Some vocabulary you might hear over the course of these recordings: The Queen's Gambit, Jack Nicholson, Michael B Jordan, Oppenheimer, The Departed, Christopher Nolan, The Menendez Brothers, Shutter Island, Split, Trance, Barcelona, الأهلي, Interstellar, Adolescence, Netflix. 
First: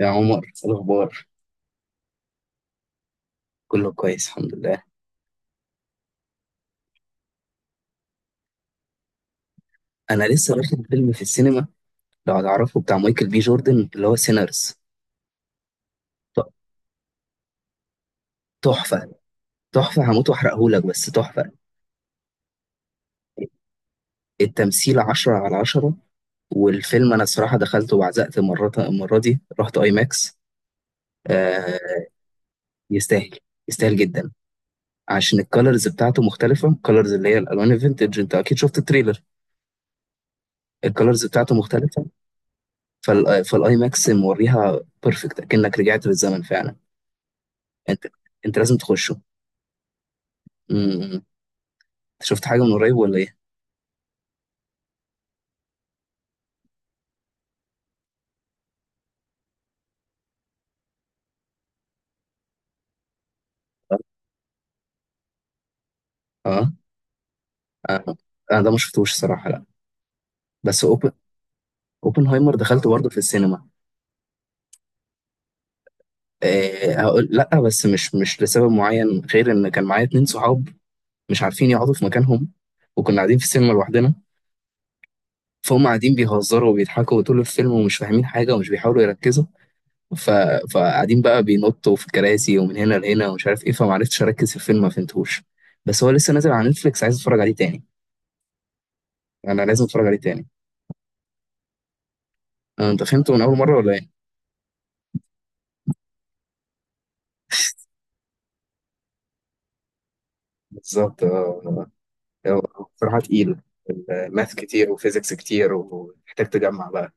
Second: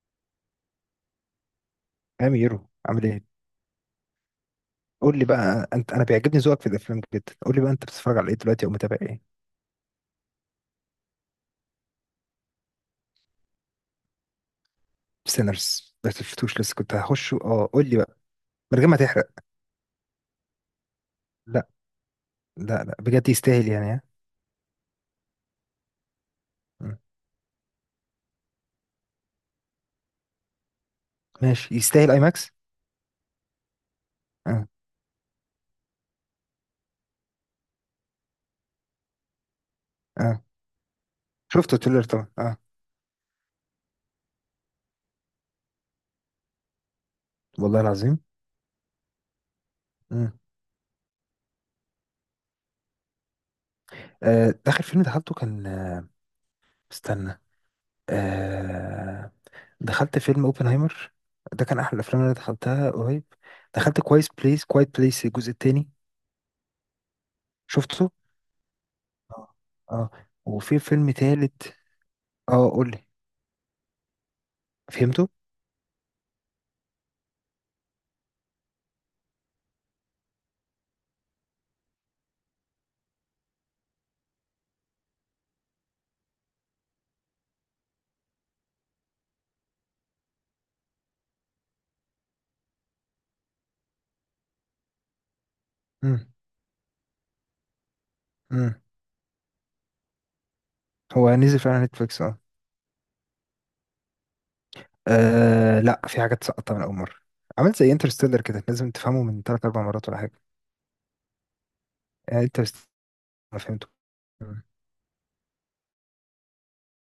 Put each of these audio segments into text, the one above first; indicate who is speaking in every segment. Speaker 1: يا عمر، إيه الأخبار؟
Speaker 2: أميرو عامل ايه؟
Speaker 1: كله كويس، الحمد لله.
Speaker 2: قول لي بقى انت، انا بيعجبني ذوقك في الافلام جدا. قول لي بقى انت بتتفرج على ايه دلوقتي او متابع ايه؟
Speaker 1: أنا لسه واخد فيلم في السينما، لو هتعرفه، بتاع مايكل بي جوردن، اللي هو سينرز.
Speaker 2: سينرز ما شفتوش لسه، كنت هخش. اه قول لي بقى من غير ما
Speaker 1: تحفة.
Speaker 2: تحرق.
Speaker 1: تحفة، هموت وأحرقهولك، بس تحفة.
Speaker 2: لا. لا بجد يستاهل يعني؟ ها؟
Speaker 1: التمثيل عشرة على عشرة.
Speaker 2: مم.
Speaker 1: والفيلم أنا الصراحة دخلته وعزقت، مرة المرة دي رحت أي ماكس.
Speaker 2: ماشي،
Speaker 1: آه.
Speaker 2: يستاهل اي ماكس؟
Speaker 1: يستاهل، يستاهل جدا.
Speaker 2: اه
Speaker 1: عشان الكالرز بتاعته مختلفة، الكالرز اللي هي الألوان الفينتج. أنت أكيد شفت التريلر.
Speaker 2: اه.
Speaker 1: الكالرز بتاعته
Speaker 2: شفت التريلر
Speaker 1: مختلفة.
Speaker 2: طبعا، اه.
Speaker 1: فالآي ماكس موريها بيرفكت، أكنك رجعت بالزمن فعلا.
Speaker 2: والله
Speaker 1: انت
Speaker 2: العظيم.
Speaker 1: انت لازم تخشه.
Speaker 2: مم.
Speaker 1: انت شفت حاجه من قريب ولا ايه؟
Speaker 2: آه. اخر فيلم دخلته كان استنى. آه. دخلت فيلم اوبنهايمر. ده كان احلى الافلام اللي انا دخلتها قريب. دخلت كويس بليس، كوايت بليس الجزء التاني.
Speaker 1: اه.
Speaker 2: شفته.
Speaker 1: اه. انا ده ما شفتوش صراحه،
Speaker 2: اه.
Speaker 1: لا.
Speaker 2: اه. وفي
Speaker 1: بس
Speaker 2: فيلم تالت.
Speaker 1: اوبنهايمر
Speaker 2: اه
Speaker 1: دخلته
Speaker 2: قول لي،
Speaker 1: برضه في السينما.
Speaker 2: فهمته.
Speaker 1: آه، هقول لا، بس مش لسبب معين غير ان كان معايا اتنين صحاب مش عارفين يقعدوا في مكانهم. وكنا قاعدين في السينما لوحدنا، فهم قاعدين بيهزروا وبيضحكوا طول الفيلم ومش فاهمين حاجه ومش بيحاولوا يركزوا. ف... فقاعدين بقى بينطوا في الكراسي ومن هنا لهنا ومش عارف ايه، فمعرفتش اركز في الفيلم، ما فهمتهوش. بس هو
Speaker 2: امم.
Speaker 1: لسه نازل على نتفليكس، عايز اتفرج عليه تاني.
Speaker 2: امم.
Speaker 1: انا لازم اتفرج عليه تاني.
Speaker 2: هو نزل فعلا نتفليكس، اه.
Speaker 1: آه، انت فهمته من اول مره ولا ايه؟
Speaker 2: لا، في حاجات سقطت من اول مره. عملت زي انترستيلر كده، لازم تفهمه من ثلاث اربع مرات ولا حاجه.
Speaker 1: بالظبط.
Speaker 2: انترستيلر
Speaker 1: بصراحه
Speaker 2: ما
Speaker 1: تقيل،
Speaker 2: فهمته.
Speaker 1: ماث
Speaker 2: مم.
Speaker 1: كتير وفيزيكس كتير ومحتاج تجمع بقى.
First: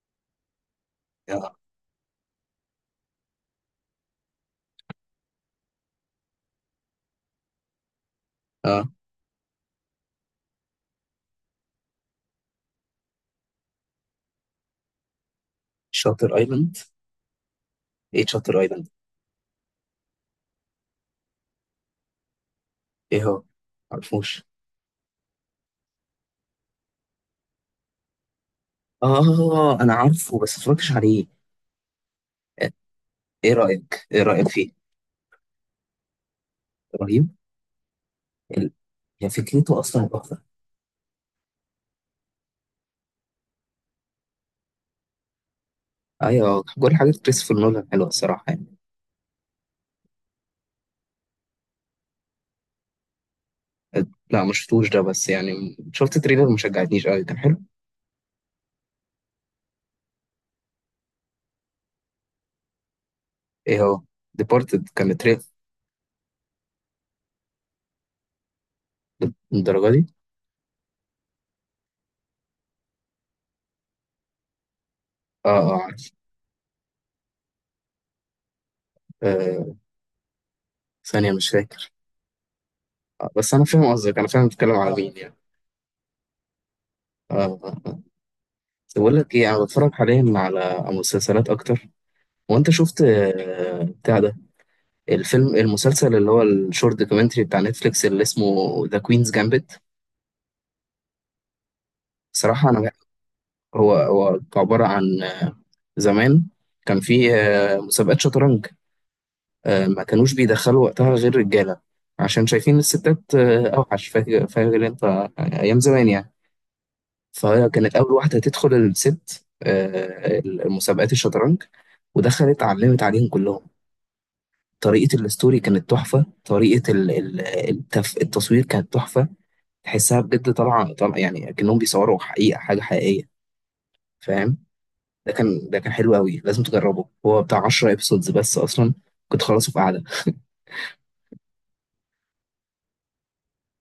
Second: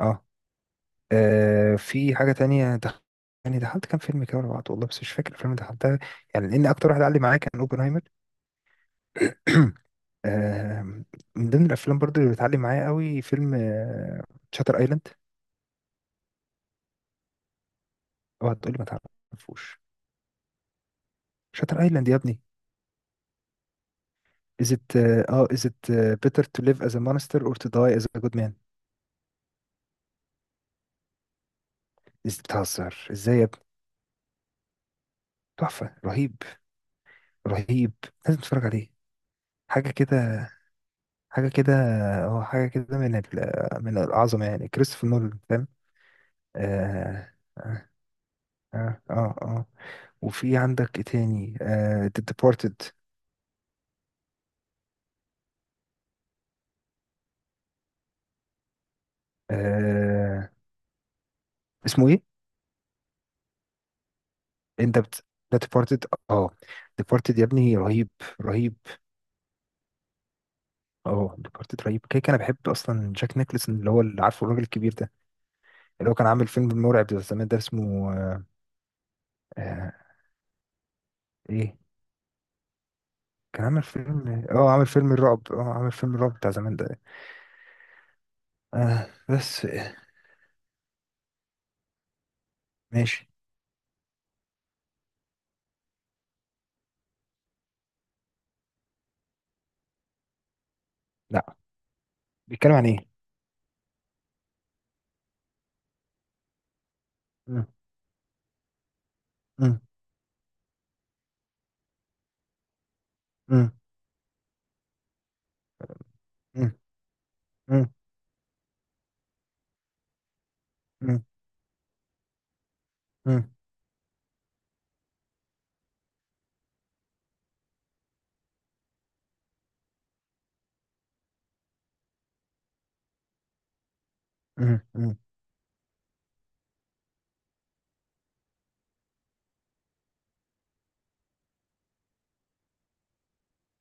Speaker 2: اه.
Speaker 1: اه.
Speaker 2: في حاجه تانية يعني دخلت كام فيلم كده ورا بعض والله، بس مش فاكر الفيلم اللي دخلتها. يعني لان اكتر واحد علق معايا كان اوبنهايمر.
Speaker 1: اه.
Speaker 2: آه، من ضمن الافلام برضو اللي بتعلم معايا قوي فيلم شاتر ايلاند.
Speaker 1: شاطر ايلاند؟ ايه
Speaker 2: اوعى
Speaker 1: شاطر
Speaker 2: تقولي ما
Speaker 1: ايلاند؟
Speaker 2: تعرفوش. شاتر ايلاند يا ابني.
Speaker 1: ايه هو؟ معرفوش.
Speaker 2: is it اه is it better to live as a monster or to die as a good man.
Speaker 1: اه، انا عارفه بس متفرجتش عليه.
Speaker 2: is
Speaker 1: آه،
Speaker 2: بتهزر ازاي يا
Speaker 1: ايه
Speaker 2: ابني؟
Speaker 1: رايك ايه رايك فيه؟
Speaker 2: تحفة. رهيب.
Speaker 1: رهيب.
Speaker 2: رهيب. لازم تتفرج
Speaker 1: ال-
Speaker 2: عليه.
Speaker 1: هي فكرته
Speaker 2: حاجة
Speaker 1: اصلا تحفه.
Speaker 2: كده، حاجة كده. اه حاجة كده من من العظمة، يعني كريستوفر نولان، فاهم.
Speaker 1: ايوه، كل حاجه
Speaker 2: اه
Speaker 1: كريستوفر نولان
Speaker 2: اه
Speaker 1: حلوه الصراحه يعني.
Speaker 2: اه. آه. وفي عندك ايه تاني؟ آه The Departed.
Speaker 1: آه، لا ما شفتوش ده، بس يعني شفت تريلر ما شجعتنيش قوي، كان حلو.
Speaker 2: آه اسمه ايه؟
Speaker 1: ايه هو؟ ديبارتد
Speaker 2: انت
Speaker 1: كان
Speaker 2: بت...
Speaker 1: تريلر.
Speaker 2: The Departed. اه Departed يا ابني، رهيب. رهيب.
Speaker 1: الدرجه دي؟
Speaker 2: اه ديكارت رهيب. كده كده انا بحب اصلا جاك نيكلسون، اللي هو اللي عارفه الراجل الكبير ده.
Speaker 1: اه. اه،
Speaker 2: اللي
Speaker 1: عارف.
Speaker 2: هو كان عامل فيلم مرعب ده زمان، ده اسمه
Speaker 1: آه،
Speaker 2: آه
Speaker 1: ثانية، مش
Speaker 2: ايه.
Speaker 1: فاكر. بس أنا
Speaker 2: كان عامل
Speaker 1: فاهم قصدك، أنا فاهم
Speaker 2: فيلم
Speaker 1: بتتكلم
Speaker 2: عامل
Speaker 1: على
Speaker 2: فيلم
Speaker 1: مين يعني.
Speaker 2: الرعب، عامل فيلم الرعب بتاع زمان ده.
Speaker 1: آه. آه. آه. بس
Speaker 2: آه
Speaker 1: بقول لك إيه، أنا
Speaker 2: بس
Speaker 1: بتفرج
Speaker 2: آه
Speaker 1: حاليا على مسلسلات أكتر. وأنت شفت
Speaker 2: ماشي.
Speaker 1: بتاع ده؟ الفيلم، المسلسل اللي هو الشورت دوكيومنتري بتاع نتفليكس اللي اسمه ذا كوينز جامبت.
Speaker 2: لا،
Speaker 1: بصراحة
Speaker 2: بيتكلم عن
Speaker 1: أنا.
Speaker 2: ايه؟
Speaker 1: هو عبارة عن زمان كان في
Speaker 2: مم.
Speaker 1: مسابقات شطرنج.
Speaker 2: مم.
Speaker 1: ما كانوش بيدخلوا وقتها غير رجالة، عشان شايفين الستات
Speaker 2: مم.
Speaker 1: أوحش. فاكر، فاكر أنت أيام زمان يعني؟
Speaker 2: مم.
Speaker 1: فهي
Speaker 2: مم.
Speaker 1: كانت أول واحدة تدخل الست المسابقات
Speaker 2: مم.
Speaker 1: الشطرنج. ودخلت، علمت عليهم
Speaker 2: مم.
Speaker 1: كلهم. طريقة الستوري كانت تحفة. طريقة التصوير كانت تحفة. تحسها بجد طالعة، طالعة يعني، أكنهم بيصوروا حقيقة حاجة حقيقية. فاهم؟
Speaker 2: مم. مم.
Speaker 1: ده كان حلو قوي، لازم تجربه. هو بتاع 10 ابيسودز بس أصلا، كنت خلصه في قعدة.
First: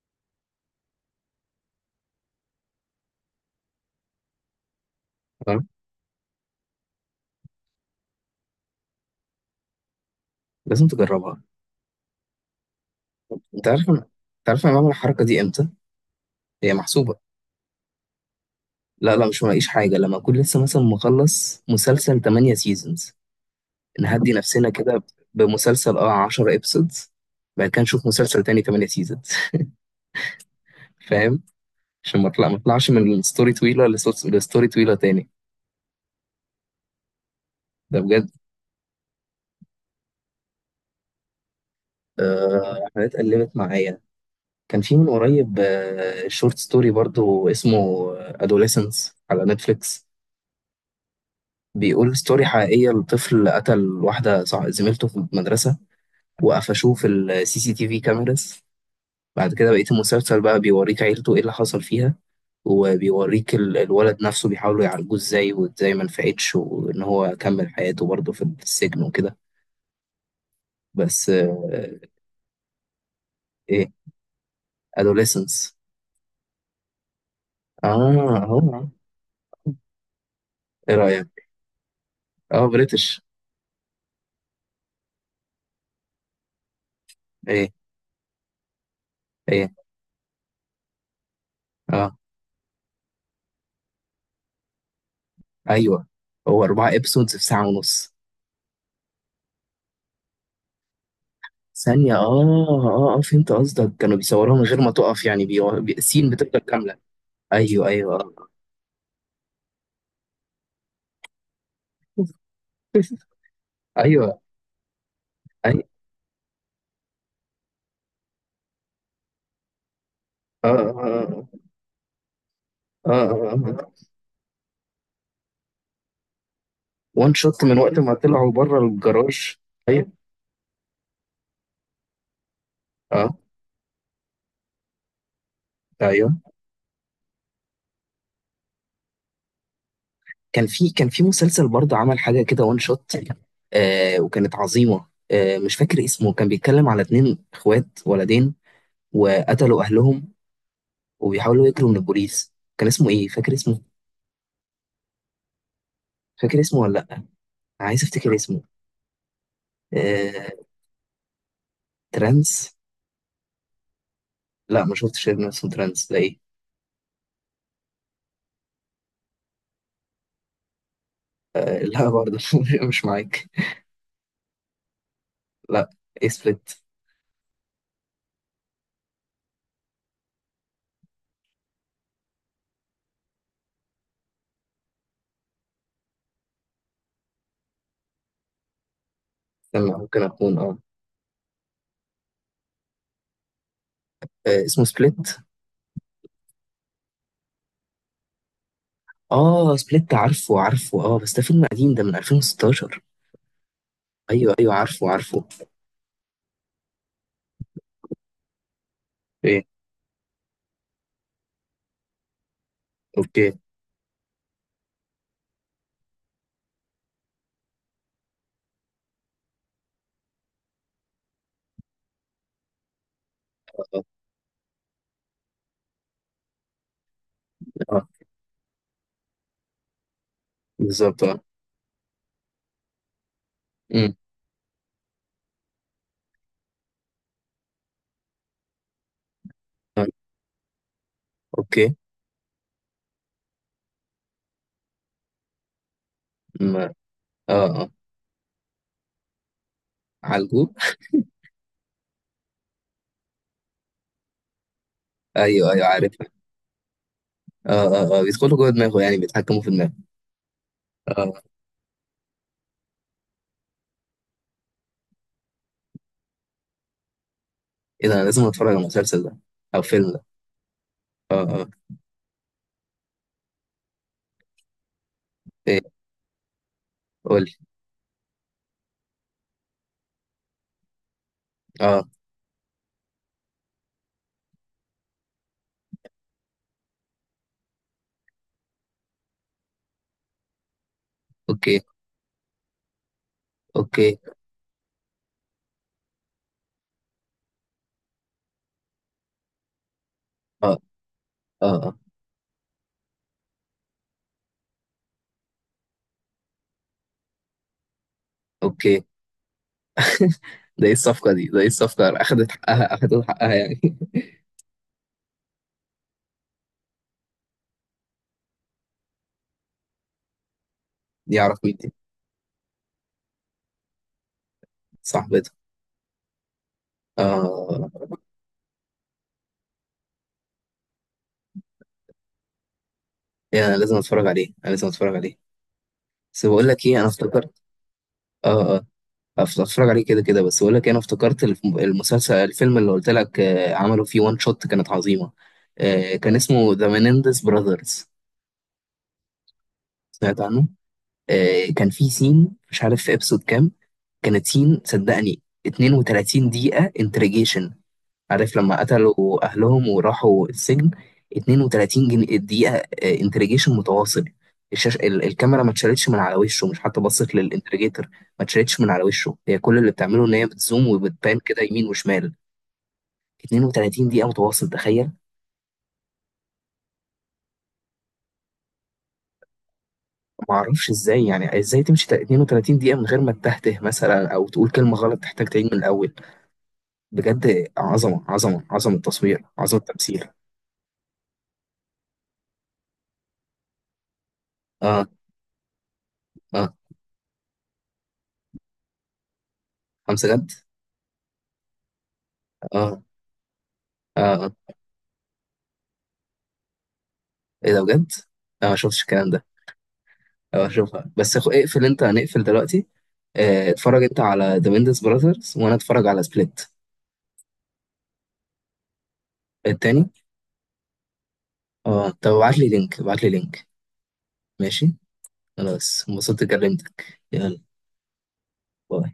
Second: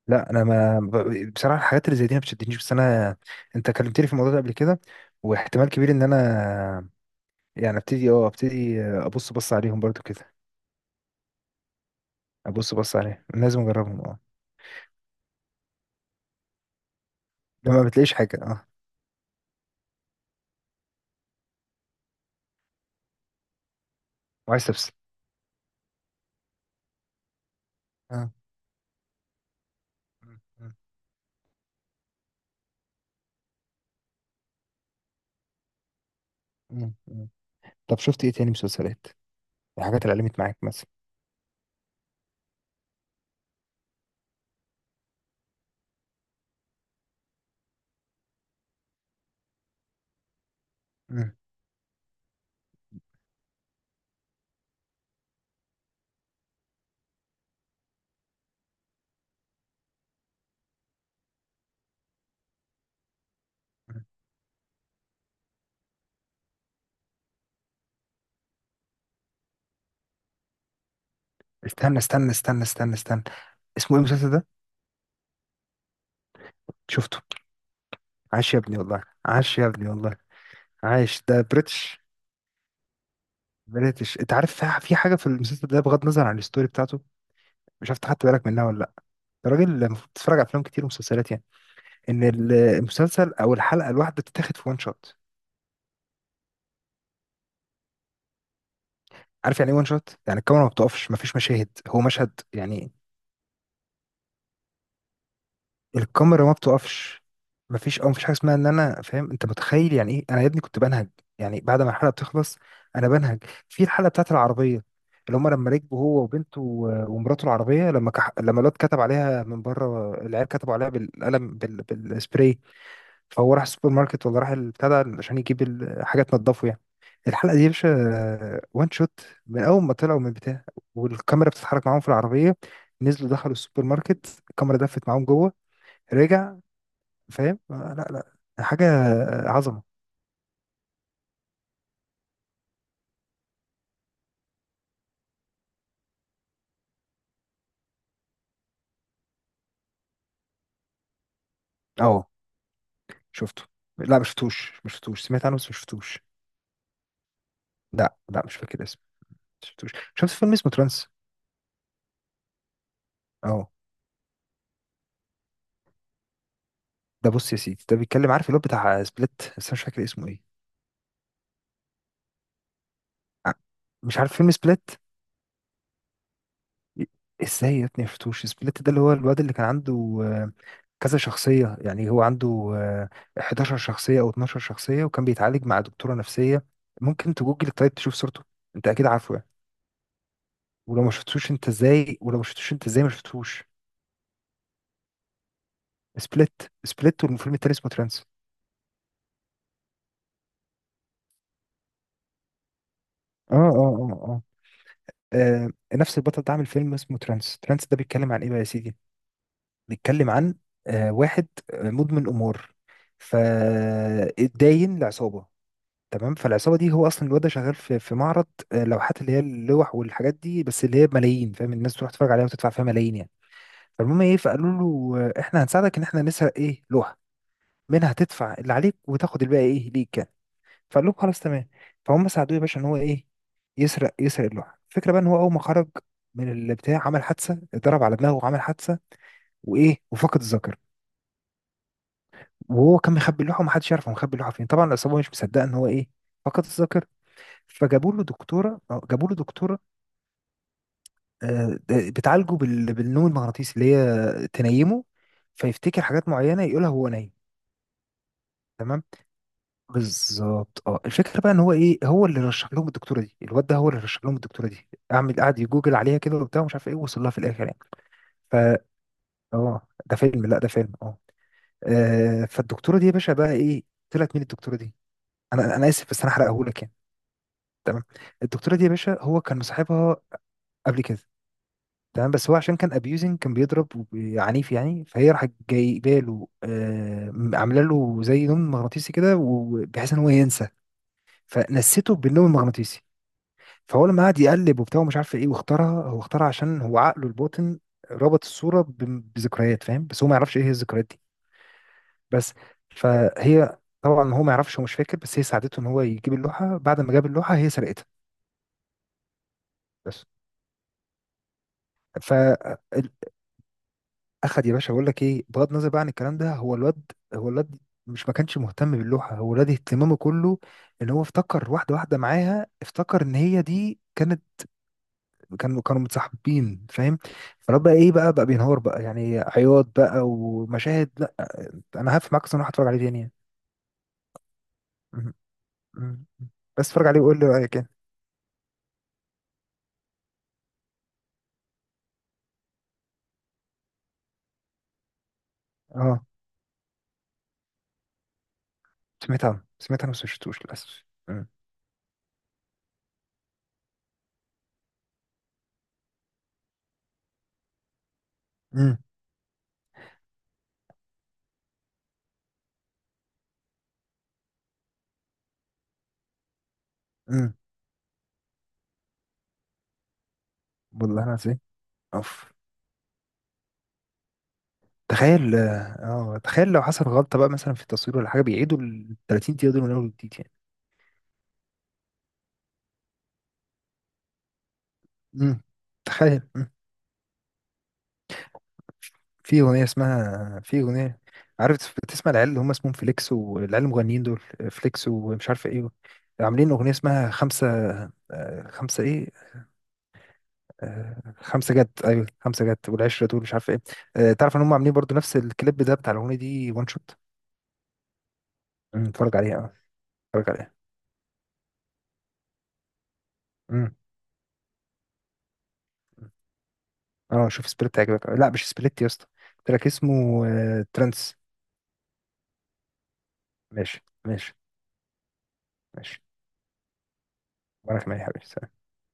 Speaker 2: لا انا ما ب- بصراحه الحاجات اللي زي دي ما بتشدنيش، بس انا انت كلمتني في الموضوع ده قبل كده.
Speaker 1: تمام،
Speaker 2: واحتمال كبير ان انا يعني ابتدي، ابتدي ابص بص عليهم برضو كده.
Speaker 1: لازم تجربها.
Speaker 2: ابص بص عليه، لازم اجربهم اه.
Speaker 1: أنت عارف أنا بعمل الحركة دي إمتى. هي محسوبة.
Speaker 2: لما بتلاقيش حاجه اه.
Speaker 1: لا، لا، مش ملاقيش حاجة، لما أكون لسه مثلا مخلص مسلسل 8 سيزونز، نهدي
Speaker 2: وعايز
Speaker 1: نفسنا
Speaker 2: تفصل.
Speaker 1: كده بمسلسل 10 ابسودز، بعد كده نشوف
Speaker 2: اه.
Speaker 1: مسلسل تاني 8 سيزونز.
Speaker 2: مم. مم.
Speaker 1: فاهم؟ عشان ما اطلعش من ستوري طويله لستوري طويله تاني.
Speaker 2: مم. مم. طب
Speaker 1: ده
Speaker 2: شفت
Speaker 1: بجد.
Speaker 2: ايه تاني مسلسلات؟ الحاجات اللي علمت معاك مثلا.
Speaker 1: حاجات قلبت معايا. كان في من قريب شورت ستوري برضو اسمه ادوليسنس على نتفليكس.
Speaker 2: مم.
Speaker 1: بيقول ستوري حقيقيه لطفل قتل واحده زميلته في المدرسه، وقفشوه في السي سي تي في كاميراز. بعد كده بقيه المسلسل بقى بيوريك عيلته ايه اللي حصل فيها، وبيوريك
Speaker 2: مم.
Speaker 1: الولد نفسه بيحاولوا يعالجوه ازاي، وازاي ما نفعتش، وان هو كمل حياته برضه في السجن وكده. بس
Speaker 2: استنى استنى استنى استنى استنى
Speaker 1: ايه
Speaker 2: اسمه ايه المسلسل ده؟
Speaker 1: adolescence؟
Speaker 2: شفته.
Speaker 1: اه،
Speaker 2: عاش يا ابني
Speaker 1: هو.
Speaker 2: والله، عاش يا ابني والله.
Speaker 1: ايه
Speaker 2: عاش، ده
Speaker 1: رأيك؟
Speaker 2: بريتش.
Speaker 1: اه، بريتش.
Speaker 2: بريتش. انت عارف، في حاجه في المسلسل ده بغض النظر عن الستوري بتاعته،
Speaker 1: ايه.
Speaker 2: مش عارف خدت بالك منها ولا لا.
Speaker 1: ايه.
Speaker 2: الراجل المفروض تتفرج على افلام كتير ومسلسلات، يعني
Speaker 1: اه.
Speaker 2: ان المسلسل او الحلقه الواحده بتتاخد في وان شوت.
Speaker 1: ايوه. هو 4 ابسودز في ساعة ونص.
Speaker 2: عارف يعني ايه وان شوت؟ يعني الكاميرا ما بتقفش، ما فيش مشاهد، هو
Speaker 1: ثانية،
Speaker 2: مشهد
Speaker 1: اه،
Speaker 2: يعني.
Speaker 1: اه، اه، فهمت قصدك. كانوا بيصوروها من غير ما تقف يعني. السين
Speaker 2: الكاميرا ما
Speaker 1: بتفضل كاملة.
Speaker 2: بتقفش.
Speaker 1: ايوه،
Speaker 2: ما
Speaker 1: ايوه،
Speaker 2: فيش حاجه
Speaker 1: آه.
Speaker 2: اسمها ان، انا فاهم انت متخيل يعني ايه، انا يا ابني كنت بنهج. يعني بعد ما الحلقه بتخلص، انا بنهج. في الحلقه بتاعت
Speaker 1: ايوه،
Speaker 2: العربيه، اللي هم لما
Speaker 1: اي،
Speaker 2: ركبوا هو وبنته ومراته العربيه، لما لما الواد كتب عليها من بره، العيال
Speaker 1: اه،
Speaker 2: كتبوا عليها
Speaker 1: اه،
Speaker 2: بالقلم
Speaker 1: اه،
Speaker 2: بالسبراي.
Speaker 1: اه، آه، آه.
Speaker 2: فهو راح السوبر
Speaker 1: آه.
Speaker 2: ماركت، ولا راح البتاع ده عشان يجيب الحاجات تنضفه يعني.
Speaker 1: وان
Speaker 2: الحلقه
Speaker 1: شوت
Speaker 2: دي يا
Speaker 1: من
Speaker 2: باشا
Speaker 1: وقت ما طلعوا بره
Speaker 2: وان شوت،
Speaker 1: الجراج.
Speaker 2: من اول ما
Speaker 1: ايوه.
Speaker 2: طلعوا من البتاع والكاميرا بتتحرك معاهم في العربيه، نزلوا
Speaker 1: اه.
Speaker 2: دخلوا السوبر ماركت، الكاميرا دفت معاهم جوه.
Speaker 1: ايوه.
Speaker 2: رجع. فاهم؟ لا. لا حاجه. عظمه.
Speaker 1: كان في مسلسل برضه عمل حاجه كده وان شوت، وكانت عظيمه. مش فاكر اسمه. كان بيتكلم على اتنين اخوات ولدين، وقتلوا اهلهم وبيحاولوا يجروا من
Speaker 2: اه
Speaker 1: البوليس. كان اسمه ايه؟ فاكر
Speaker 2: شفته.
Speaker 1: اسمه؟
Speaker 2: لا ما شفتوش، ما شفتوش، سمعت عنه بس ما شفتوش.
Speaker 1: فاكر اسمه ولا لا؟ عايز
Speaker 2: لا
Speaker 1: افتكر
Speaker 2: لا مش
Speaker 1: اسمه.
Speaker 2: فاكر اسمه. ما شفتوش. شفت
Speaker 1: آه،
Speaker 2: فيلم اسمه ترانس؟
Speaker 1: ترانس.
Speaker 2: اه.
Speaker 1: لا ما شفتش. إن اسمه ترانس ده ايه؟
Speaker 2: ده بص يا سيدي، ده بيتكلم، عارف اللي هو بتاع سبليت، بس انا مش فاكر اسمه ايه.
Speaker 1: آه، لا برضه مش معاك.
Speaker 2: ع- مش عارف فيلم سبليت؟
Speaker 1: لا. إيه سبليت؟
Speaker 2: ازاي يا ابني مشفتوش سبليت؟ ده اللي هو الواد اللي كان عنده آه، كذا شخصية، يعني هو عنده آه، 11 شخصية او 12 شخصية، وكان بيتعالج مع دكتورة نفسية. ممكن تجوجل طيب تشوف صورته، انت اكيد عارفه يعني.
Speaker 1: استنى، ممكن اكون اه.
Speaker 2: ولو ما شفتوش انت ازاي، ولو ما شفتوش انت ازاي ما شفتوش؟
Speaker 1: اسمه سبليت.
Speaker 2: سبليت. سبليت والفيلم التاني اسمه ترانس.
Speaker 1: اه، سبليت، عارفه، عارفه. اه، بس ده فيلم قديم، ده من 2016.
Speaker 2: اه.
Speaker 1: ايوه، ايوه، عارفه، عارفه.
Speaker 2: آه، نفس البطل ده عامل فيلم اسمه ترانس. ترانس ده بيتكلم عن ايه بقى يا سيدي؟
Speaker 1: ايه.
Speaker 2: بيتكلم عن واحد مدمن امور،
Speaker 1: اوكي. اه.
Speaker 2: فاتداين لعصابة. تمام. فالعصابه دي، هو اصلا الواد ده شغال في معرض لوحات، اللي هي اللوح والحاجات دي، بس اللي هي بملايين، فاهم، الناس تروح تتفرج عليها وتدفع فيها ملايين يعني.
Speaker 1: اه.
Speaker 2: فالمهم ايه، فقالوا له احنا هنساعدك ان احنا نسرق ايه لوحه،
Speaker 1: آه،
Speaker 2: منها تدفع اللي عليك وتاخد الباقي ايه ليك يعني. فقال لهم
Speaker 1: بالظبط. اه.
Speaker 2: خلاص، تمام. فهم ساعدوه يا باشا ان هو ايه،
Speaker 1: أمم.
Speaker 2: يسرق، يسرق اللوحه. الفكره بقى ان هو اول ما خرج من البتاع عمل حادثه، اتضرب على دماغه وعمل حادثه، وايه
Speaker 1: آه.
Speaker 2: وفقد الذاكره.
Speaker 1: اوكي.
Speaker 2: وهو كان مخبي اللوحه ومحدش يعرف هو مخبي اللوحه فين. طبعا العصابه مش مصدقه ان هو ايه، فقد
Speaker 1: أمم. اه.
Speaker 2: الذاكره.
Speaker 1: اه،
Speaker 2: فجابوا له دكتوره جابوا له دكتوره.
Speaker 1: عالجو.
Speaker 2: بتعالجه بالنوم المغناطيسي، اللي هي تنيمه
Speaker 1: ايوه، ايوه،
Speaker 2: فيفتكر
Speaker 1: عارفها.
Speaker 2: حاجات معينه يقولها هو نايم.
Speaker 1: اه. اه. اه، بيدخلوا جوه دماغه
Speaker 2: تمام.
Speaker 1: يعني، بيتحكموا في دماغه.
Speaker 2: بالظبط اه.
Speaker 1: اه.
Speaker 2: الفكره بقى ان هو ايه، هو اللي رشح لهم الدكتوره دي. الواد ده هو اللي رشح لهم الدكتوره دي، اعمل قعد يجوجل عليها كده وبتاع ومش عارف ايه، وصل لها في الاخر يعني.
Speaker 1: ايه ده؟ انا لازم
Speaker 2: ف
Speaker 1: اتفرج على المسلسل ده. او
Speaker 2: اه
Speaker 1: فيلم
Speaker 2: ده
Speaker 1: ده.
Speaker 2: فيلم. لا ده فيلم اه.
Speaker 1: اه. اه.
Speaker 2: فالدكتوره دي يا باشا بقى ايه؟ طلعت مين الدكتوره دي؟ انا
Speaker 1: ايه؟
Speaker 2: انا اسف بس انا هحرقهولك يعني.
Speaker 1: قولي.
Speaker 2: تمام. الدكتوره دي يا باشا، هو كان مصاحبها قبل كده.
Speaker 1: اه.
Speaker 2: تمام. بس هو عشان كان ابيوزنج، كان بيضرب عنيف يعني، فهي راحت جايبه له آه، عامله له زي نوم مغناطيسي كده، وبحيث ان هو ينسى.
Speaker 1: اوكي.
Speaker 2: فنسيته بالنوم المغناطيسي. فهو
Speaker 1: اوكي.
Speaker 2: لما قعد يقلب وبتاع ومش عارف ايه واختارها، هو اختارها عشان هو عقله الباطن ربط الصوره بذكريات، فاهم، بس هو ما يعرفش ايه هي
Speaker 1: اه.
Speaker 2: الذكريات دي.
Speaker 1: اه. اه.
Speaker 2: بس. فهي طبعا هو ما يعرفش، هو مش فاكر، بس هي ساعدته ان هو يجيب اللوحه. بعد ما جاب اللوحه، هي سرقتها.
Speaker 1: اوكي.
Speaker 2: بس.
Speaker 1: ده ايه الصفقة؟ اخدت حقها، اخدت حقها يعني؟
Speaker 2: اخد يا باشا. بقول لك ايه، بغض النظر بقى عن الكلام ده، هو الواد، هو الواد مش، ما كانش مهتم باللوحه. هو الواد اهتمامه كله ان هو
Speaker 1: دي اعرف
Speaker 2: افتكر
Speaker 1: مين دي.
Speaker 2: واحده، واحده معاها، افتكر ان هي دي كانت.
Speaker 1: صاحبتها.
Speaker 2: كانوا كانوا متصاحبين، فاهم. فالواد
Speaker 1: اه.
Speaker 2: بقى ايه، بقى بقى بينهار بقى يعني، عياط بقى ومشاهد لا. انا هقف معاك اصلا، هتفرج عليه تاني يعني.
Speaker 1: ايه، انا لازم اتفرج عليه، انا لازم اتفرج
Speaker 2: م-
Speaker 1: عليه.
Speaker 2: م-
Speaker 1: بس
Speaker 2: م.
Speaker 1: بقول لك
Speaker 2: بس
Speaker 1: ايه، انا
Speaker 2: اتفرج عليه وقول لي
Speaker 1: افتكرت.
Speaker 2: رايك يعني.
Speaker 1: اه. اه. هتفرج عليه كده كده. بس بقول لك إيه، انا افتكرت المسلسل، الفيلم اللي قلت لك عملوا فيه وان شوت كانت عظيمه.
Speaker 2: اه.
Speaker 1: كان اسمه ذا مينيندس براذرز.
Speaker 2: سمعت عنه، سمعت عنه بس
Speaker 1: سمعت
Speaker 2: مشفتوش
Speaker 1: عنه.
Speaker 2: للاسف. م-
Speaker 1: كان في سين مش عارف في ابسود كام، كانت سين، صدقني، 32 دقيقه انتريجيشن، عارف، لما
Speaker 2: م-
Speaker 1: قتلوا أهلهم وراحوا السجن. 32 جنيه دقيقة انتريجيشن متواصل. الشاشة، الكاميرا ما اتشالتش من على وشه، مش حتى بصت
Speaker 2: م.
Speaker 1: للانتريجيتور، ما اتشالتش من على وشه. هي كل اللي بتعمله إن هي بتزوم
Speaker 2: والله انا
Speaker 1: وبتبان
Speaker 2: زي.
Speaker 1: كده يمين وشمال.
Speaker 2: اوف.
Speaker 1: 32 دقيقة متواصل، تخيل.
Speaker 2: تخيل. اه تخيل لو حصل غلطة بقى مثلا في التصوير ولا حاجة، بيعيدوا ال 30 دقيقة دول من أول وجديد يعني.
Speaker 1: ما اعرفش ازاي يعني، ازاي تمشي 32 دقيقة من غير ما تتهته مثلا او تقول كلمة غلط تحتاج
Speaker 2: مم.
Speaker 1: تعيد من الاول.
Speaker 2: تخيل. مم.
Speaker 1: بجد، عظمة، عظمة، عظمة التصوير،
Speaker 2: في
Speaker 1: عظمة
Speaker 2: أغنية
Speaker 1: التمثيل.
Speaker 2: اسمها، في أغنية، عارف بتسمع العيال اللي هم اسمهم فليكس، والعيال المغنيين دول،
Speaker 1: اه.
Speaker 2: فليكس ومش عارف ايه، عاملين
Speaker 1: اه.
Speaker 2: أغنية اسمها خمسة خمسة ايه،
Speaker 1: خمسة جد.
Speaker 2: خمسة جد. ايوه خمسة جد
Speaker 1: اه.
Speaker 2: والعشرة دول مش عارف ايه.
Speaker 1: اه. آه.
Speaker 2: تعرف ان هم عاملين برضو نفس الكليب ده بتاع الأغنية دي وان شوت.
Speaker 1: ايه ده بجد؟ انا ما شفتش
Speaker 2: مم،
Speaker 1: الكلام
Speaker 2: اتفرج
Speaker 1: ده.
Speaker 2: عليها اه، اتفرج
Speaker 1: أو
Speaker 2: عليها.
Speaker 1: اشوفها، بس اخو، اقفل انت، هنقفل دلوقتي.
Speaker 2: مم.
Speaker 1: اتفرج انت على ذا ميندس براذرز وانا اتفرج على سبليت.
Speaker 2: اه شوف سبليت هيعجبك. لا مش سبليت يا اسطى، تراك
Speaker 1: التاني.
Speaker 2: اسمه ترانس.
Speaker 1: اه، طب ابعت لي لينك، ابعت لي لينك.
Speaker 2: ماشي ماشي.
Speaker 1: ماشي. خلاص،
Speaker 2: ماشي.
Speaker 1: انبسطت، كلمتك، يلا.
Speaker 2: وانا كمان يا حبيبي، سلام.
Speaker 1: باي.